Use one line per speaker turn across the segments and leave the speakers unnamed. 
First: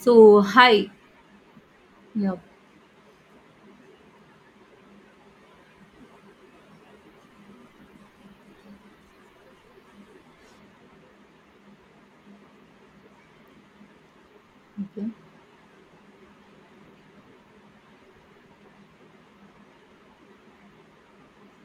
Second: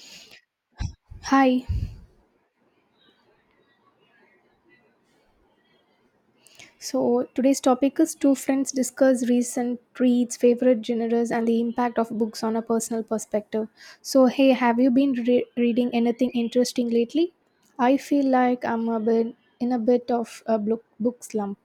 So, hi.
Hi.
Yeah.
So today's topic is two friends discuss recent reads, favorite genres, and the impact of books on a personal perspective. So hey, have you
Okay.
been reading anything interesting lately? I feel like I'm a bit in a bit of a book slump.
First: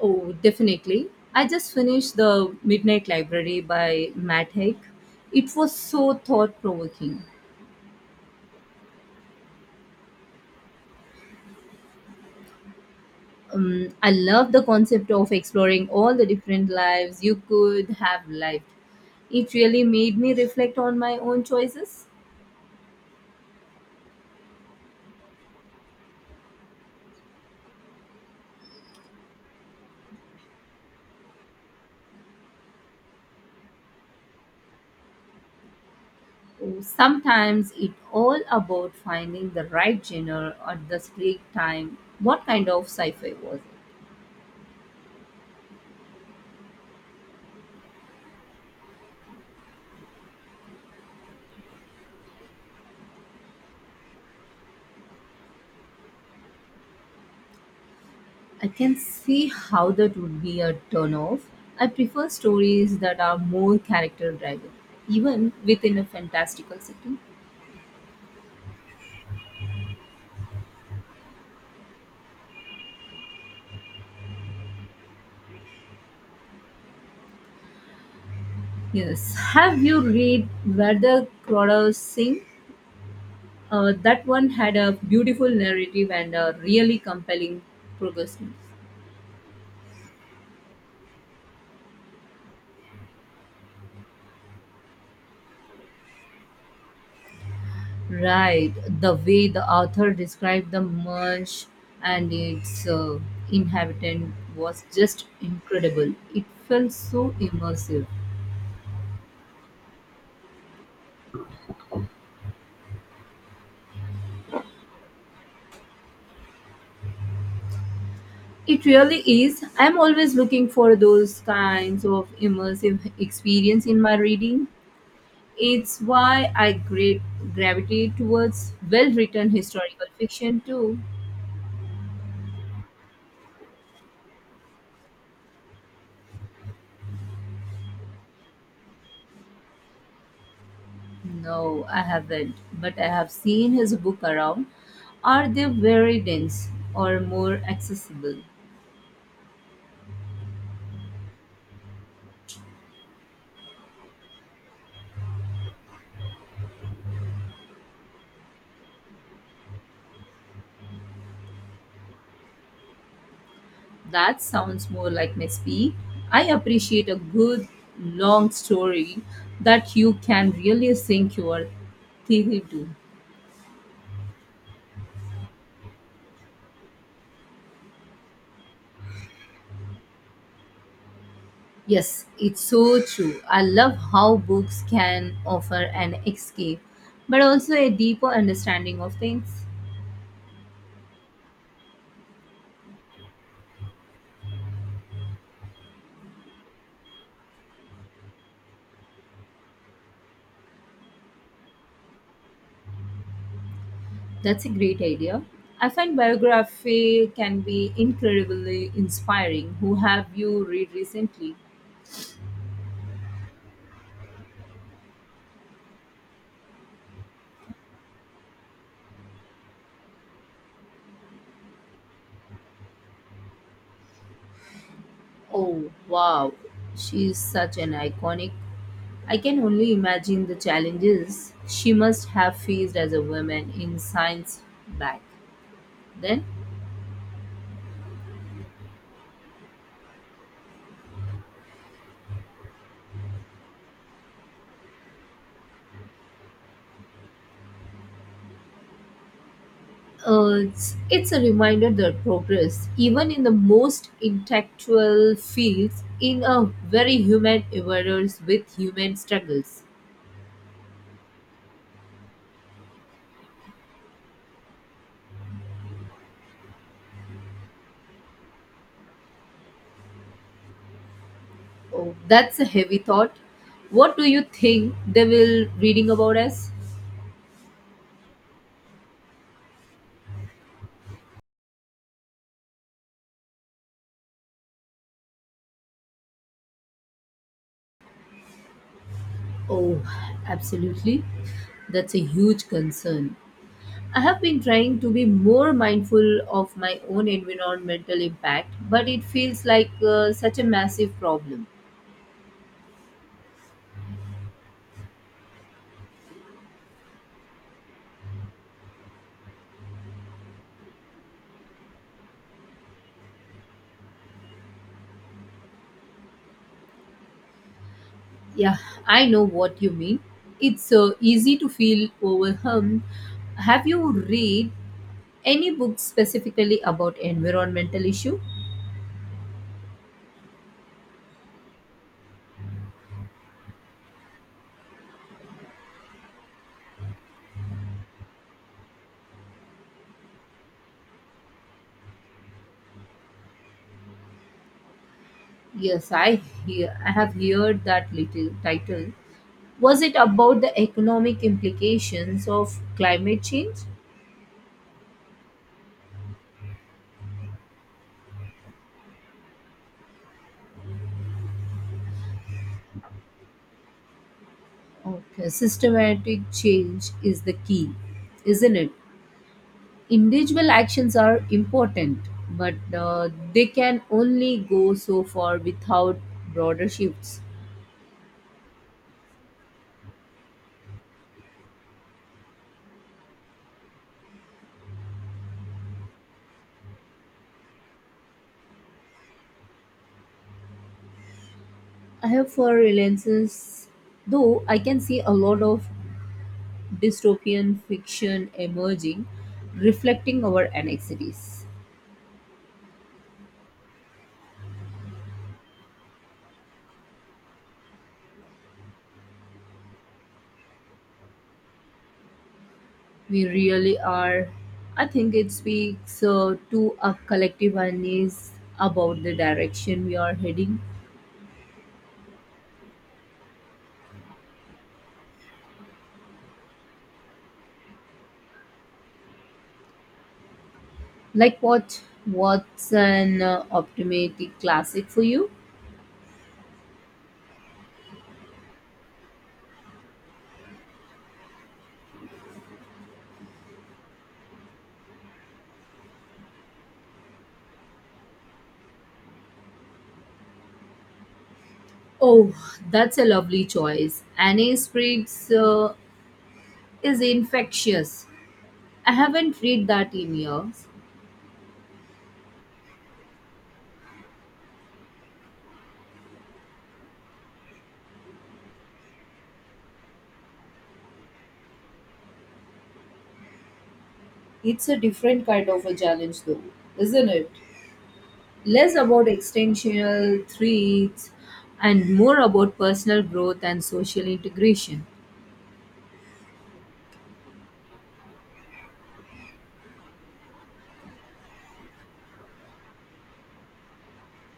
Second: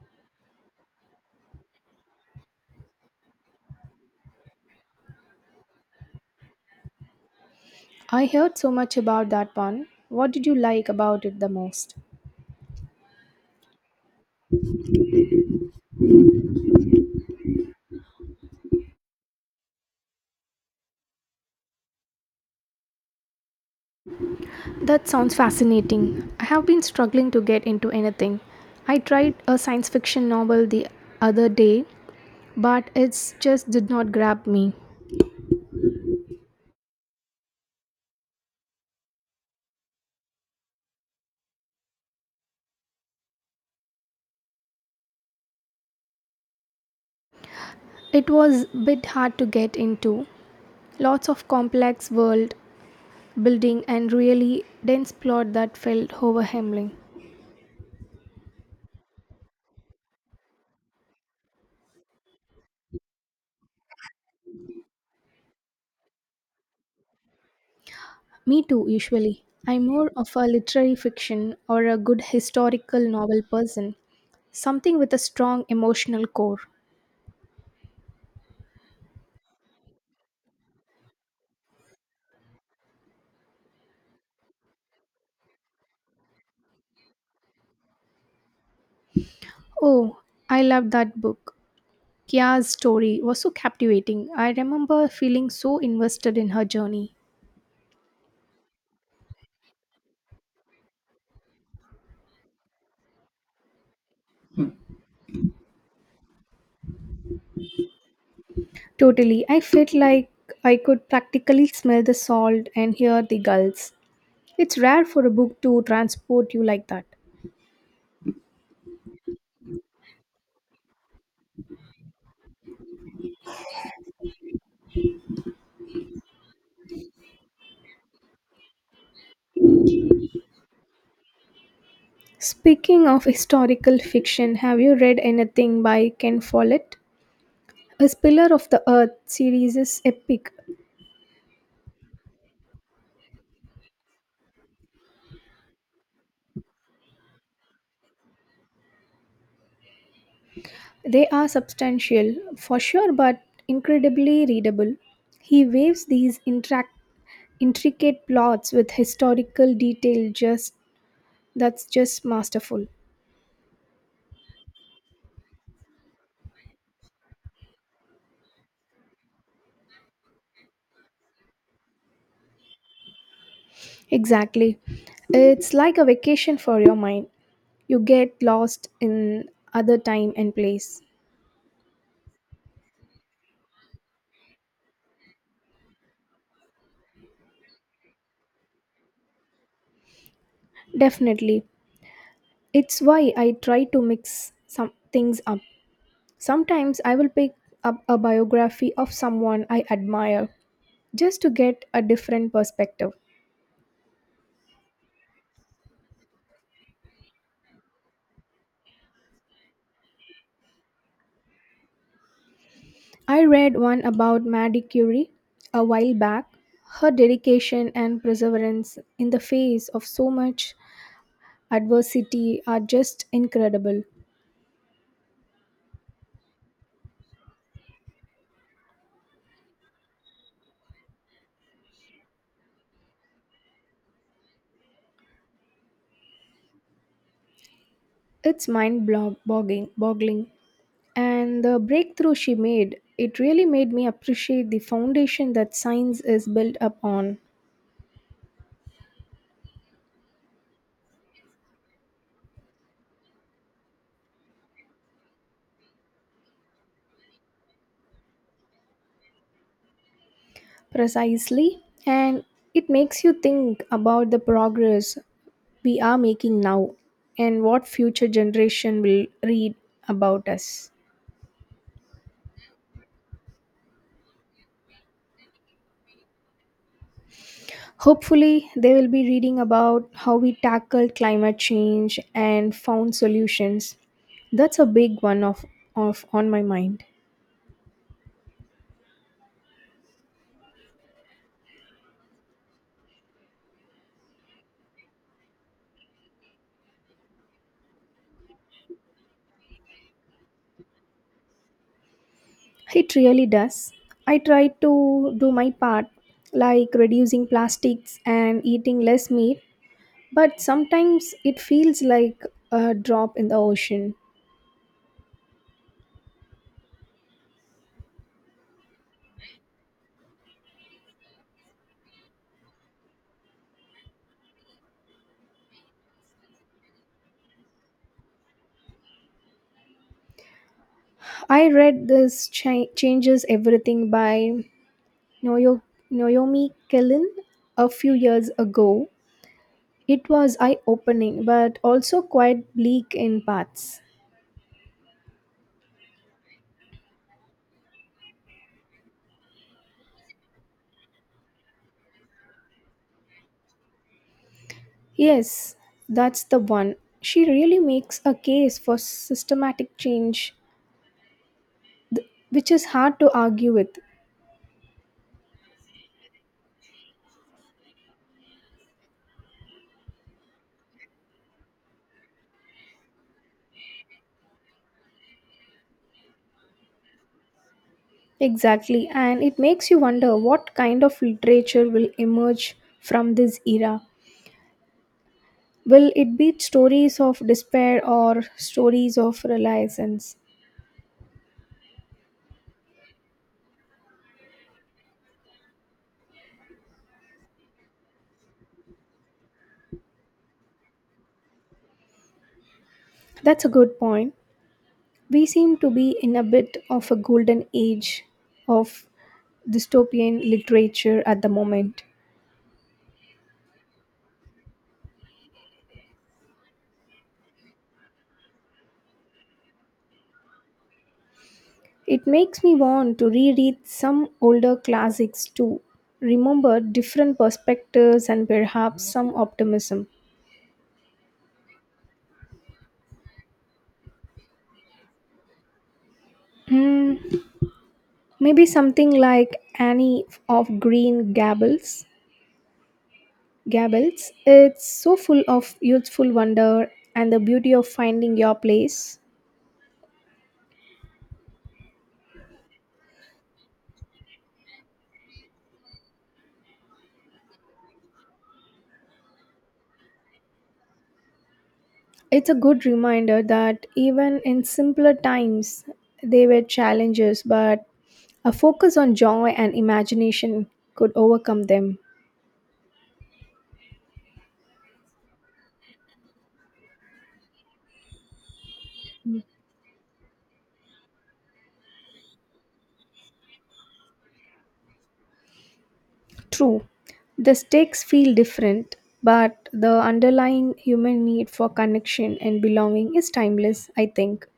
Oh, definitely. I just finished The Midnight Library by Matt Haig. It was so thought provoking.
I heard so much about that one. What did you like about it the most?
I love the concept of exploring all the different lives you could have lived. It really made me reflect on my own choices.
That sounds fascinating. I have been struggling to get into anything. I tried a science fiction novel the other day, but it just did not grab me.
Oh, sometimes it's all about finding the right genre at the right time. What kind of sci fi was it?
It was a bit hard to get into. Lots of complex world building and really dense plot that felt overwhelming.
I can see how that would be a turnoff. I prefer stories that are more character driven, even within a fantastical setting.
Me too, usually. I'm more of a literary fiction or a good historical novel person. Something with a strong emotional core.
Yes. Have you read Where the Crawdads Sing? That one had a beautiful narrative and a really compelling progression.
Oh, I loved that book. Kia's story was so captivating. I remember feeling so invested in her journey.
Right. The way the author described the marsh and its inhabitant was just incredible. It felt so immersive.
Totally. I felt like I could practically smell the salt and hear the gulls. It's rare for a book to transport you like that.
It really is. I'm always looking for those kinds of immersive experience in my reading. It's why I great gravitate towards well-written historical fiction too.
Speaking of historical fiction, have you read anything by Ken Follett? His Pillar of the Earth series is epic.
No, I haven't, but I have seen his book around. Are they very dense or more accessible?
They are substantial, for sure, but incredibly readable. He waves these interact intricate plots with historical detail just that's just masterful.
That sounds more like my speed. I appreciate a good long story that you can really sink your teeth into.
Exactly, it's like a vacation for your mind. You get lost in other time and place.
Yes, it's so true. I love how books can offer an escape, but also a deeper understanding of things.
Definitely. It's why I try to mix some things up. Sometimes I will pick up a biography of someone I admire just to get a different perspective.
That's a great idea. I find biography can be incredibly inspiring. Who have you read recently?
I read one about Marie Curie a while back. Her dedication and perseverance in the face of so much adversity are just incredible.
Oh, wow. She's such an iconic. I can only imagine the challenges she must have faced as a woman in science back then.
It's mind boggling, and the breakthrough she made it really made me appreciate the foundation that science is built upon.
It's a reminder that progress, even in the most intellectual fields, in a very human errors with human struggles.
Precisely, and it makes you think about the progress we are making now and what future generation will read about us.
Oh, that's a heavy thought. What do you think they will reading about us?
Hopefully they will be reading about how we tackled climate change and found solutions. That's a big one of on my mind.
Oh, absolutely. That's a huge concern. I have been trying to be more mindful of my own environmental impact, but it feels like such a massive problem.
It really does. I try to do my part, like reducing plastics and eating less meat, but sometimes it feels like a drop in the ocean.
Yeah, I know what you mean. It's easy to feel overwhelmed. Have you read any books specifically about environmental issue?
I read this changes everything by Noyo- Naomi Kellen a few years ago. It was eye opening, but also quite bleak in parts.
Yes, I hear. I have heard that little title. Was it about the economic implications of climate change?
Yes, that's the one. She really makes a case for systematic change which is hard to argue with.
Okay, systematic change is the key, isn't it? Individual actions are important, but they can only go so far without broader shifts.
Exactly, and it makes you wonder what kind of literature will emerge from this era. Will it be stories of despair or stories of renaissance?
I have for relentless, though I can see a lot of dystopian fiction emerging, reflecting our anxieties.
That's a good point. We seem to be in a bit of a golden age of dystopian literature at the moment.
We really are. I think it speaks to a collective unease about the direction we are heading.
It makes me want to reread some older classics to remember different perspectives and perhaps some optimism.
Like what? What's an optimistic classic for you?
Hmm, Maybe something like Annie of Green Gables. Gables. It's so full of youthful wonder and the beauty of finding your place.
Oh, that's a lovely choice. Annie Spriggs is infectious. I haven't read that in years.
It's a good reminder that even in simpler times, there were challenges, but a focus on joy and imagination could overcome them.
It's a different kind of a challenge, though, isn't it? Less about extensional threats and more about personal growth and social integration.
True, the stakes feel different, but the underlying human need for connection and belonging is timeless, I think.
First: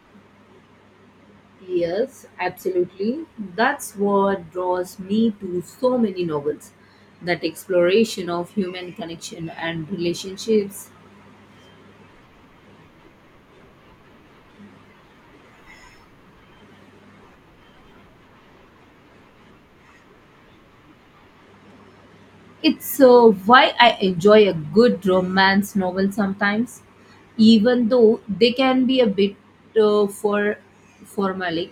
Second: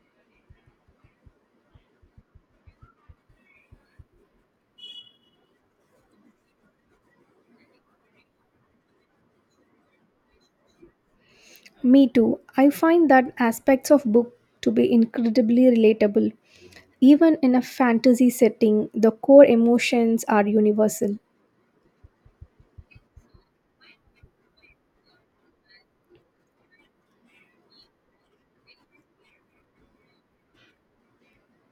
Yes, absolutely. That's what draws me to so many novels, that exploration of human connection and relationships.
Me too. I find that aspects of book to be incredibly relatable. Even in a fantasy setting, the core emotions are universal.
It's why I enjoy a good romance novel sometimes, even though they can be a bit uh, for formalic.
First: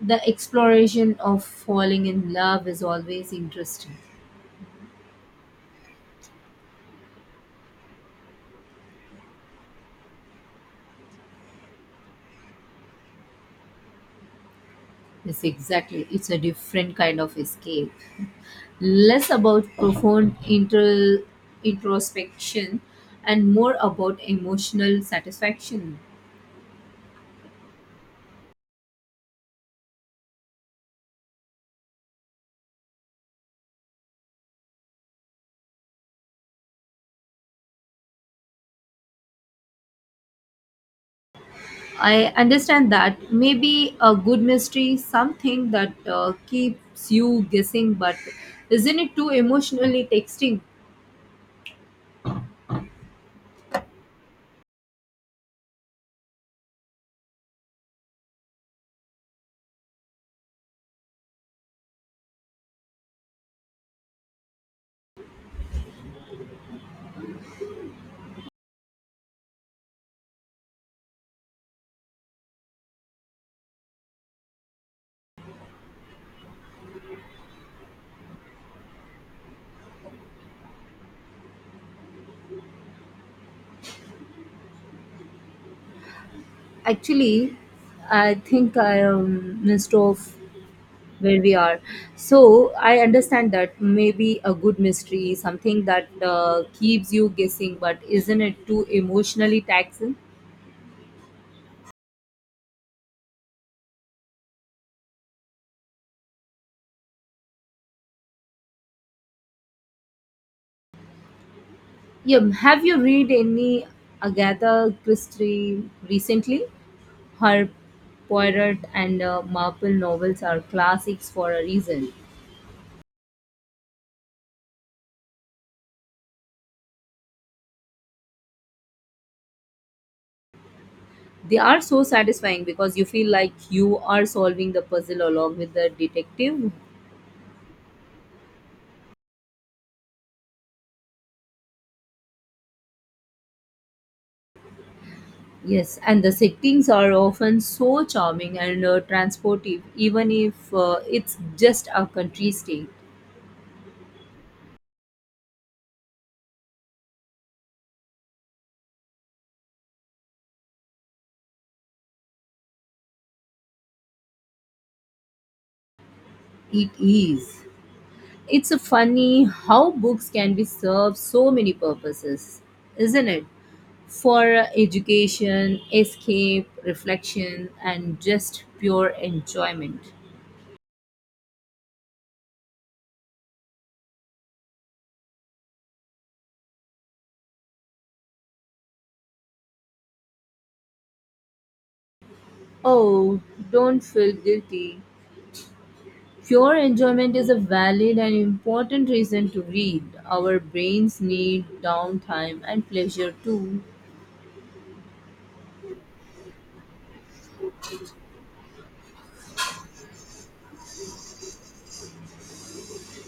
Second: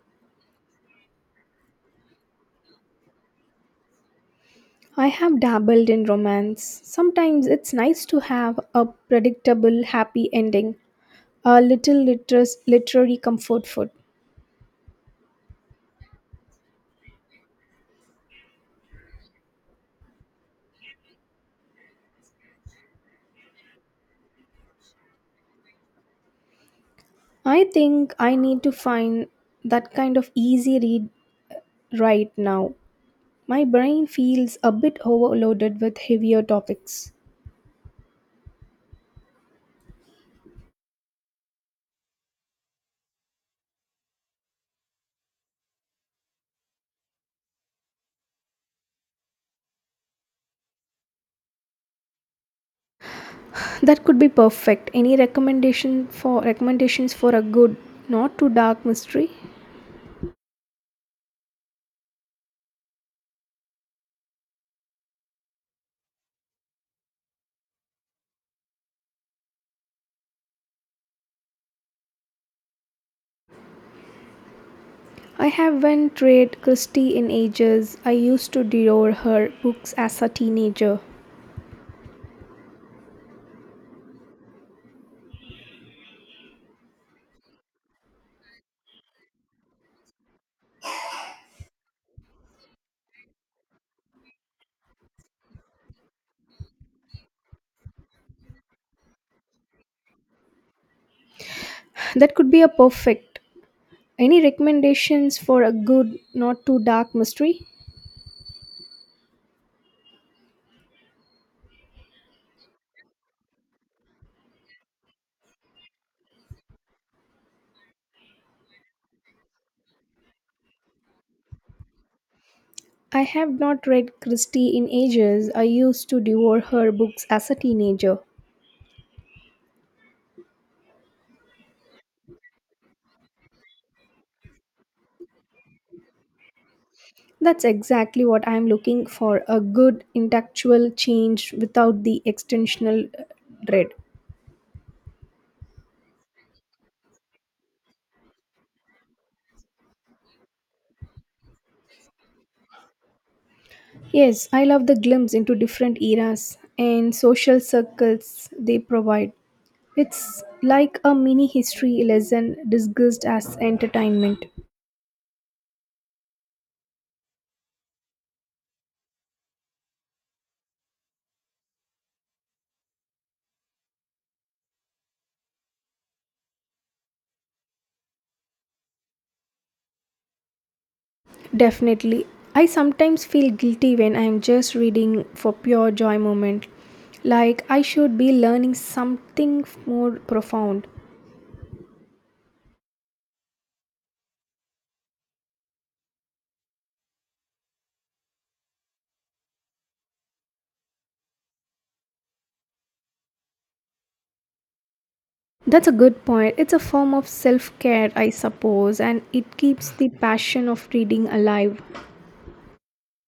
The exploration of falling in love is always interesting.
I have dabbled in romance. Sometimes it's nice to have a predictable happy ending, a little literary comfort food.
Yes, exactly. It's a different kind of escape, less about profound introspection and more about emotional satisfaction.
I think I need to find that kind of easy read right now. My brain feels a bit overloaded with heavier topics.
I understand that maybe a good mystery, something that keeps you guessing, but isn't it too emotionally texting?
That could be perfect. Any recommendation for recommendations for a good, not too dark mystery? I haven't read Christie in ages. I used to devour her books as a teenager.
Actually, I think I am missed off where we are. So I understand that maybe a good mystery, something that keeps you guessing, but isn't it too emotionally taxing?
That could be a perfect. Any recommendations for a good, not too dark mystery?
Yeah, have you read any Agatha Christie recently? Her Poirot and Marple novels are classics for a reason.
I have not read Christie in ages. I used to devour her books as a teenager.
They are so satisfying because you feel like you are solving the puzzle along with the detective.
That's exactly what I'm looking for, a good intellectual change without the extensional dread.
Yes, and the settings are often so charming and transportive, even if it's just a country state.
Yes, I love the glimpse into different eras and social circles they provide. It's like a mini history lesson disguised as entertainment.
It is. It's funny how books can be served so many purposes, isn't it? For education, escape, reflection, and just pure enjoyment.
Definitely. I sometimes feel guilty when I'm just reading for pure joy moment. Like I should be learning something more profound.
Oh, don't feel guilty. Pure enjoyment is a valid and important reason to read. Our brains need downtime and pleasure too.
That's a good point. It's a form of self care, I suppose, and it keeps the passion of reading alive.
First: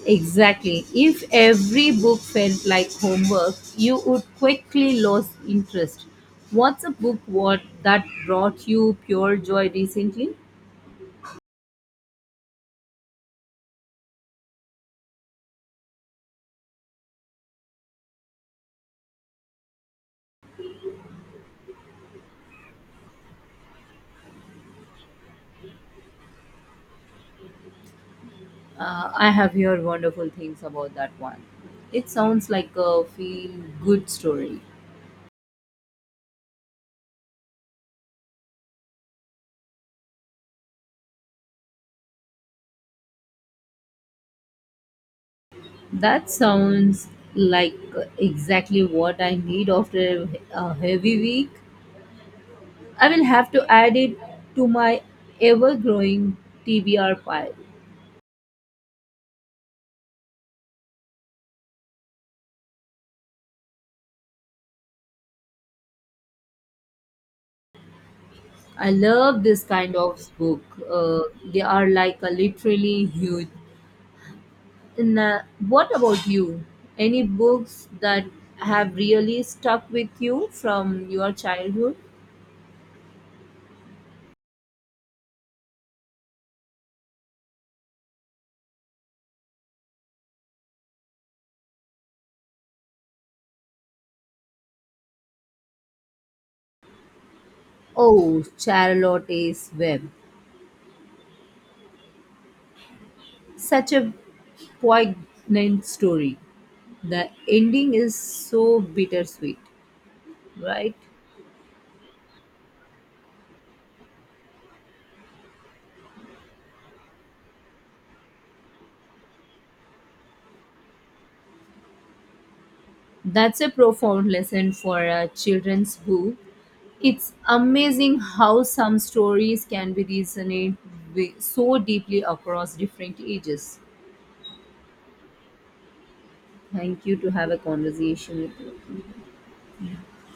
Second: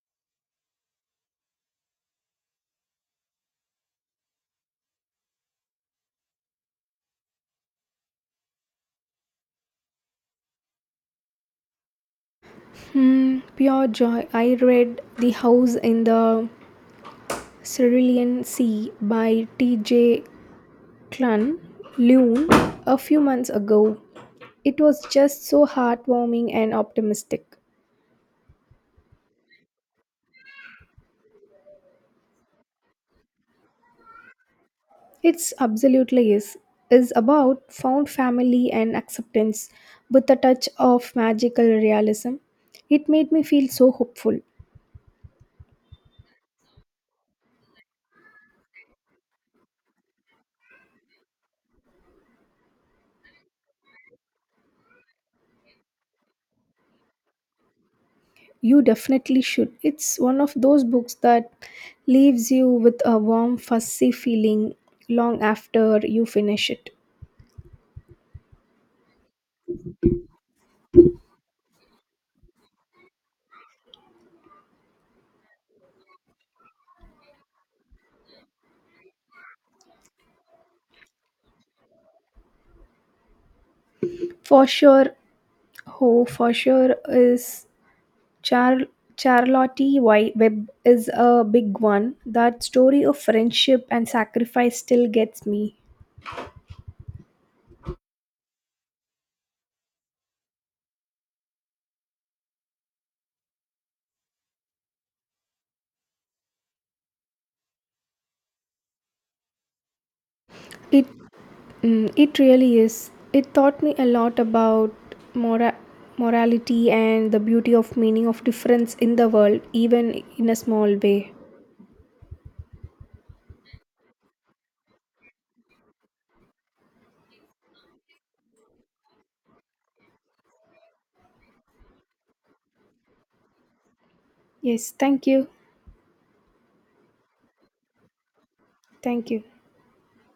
Exactly. If every book felt like homework, you would quickly lose interest. What's a book what that brought you pure joy recently?
Pure joy. I read The House in the Cerulean Sea by T.J. Klun Lune a few months ago. It was just so heartwarming and optimistic.
I have heard wonderful things about that one. It sounds like a feel good story.
It's absolutely is about found family and acceptance with a touch of magical realism. It made me feel so hopeful.
That sounds like exactly what I need after a heavy week. I will have to add it to my ever growing TBR pile.
You definitely should. It's one of those books that leaves you with a warm, fuzzy feeling long after you finish it.
I love this kind of book. Uh, they are like a literally huge. And, what about you? Any books that have really stuck with you from your childhood?
For sure, oh, for sure is Char- Charlotte Webb is a big one. That story of friendship and sacrifice still gets me.
Oh, Charlotte's Web. Such a poignant story. The ending is so bittersweet, right?
It it really is. It taught me a lot about mora- morality and the beauty of meaning of difference in the world, even in a small way.
That's a profound lesson for a children's book. It's amazing how some stories can be resonate so deeply across different ages.
Yes, thank you.
Thank you to have a conversation with
Thank you.
you.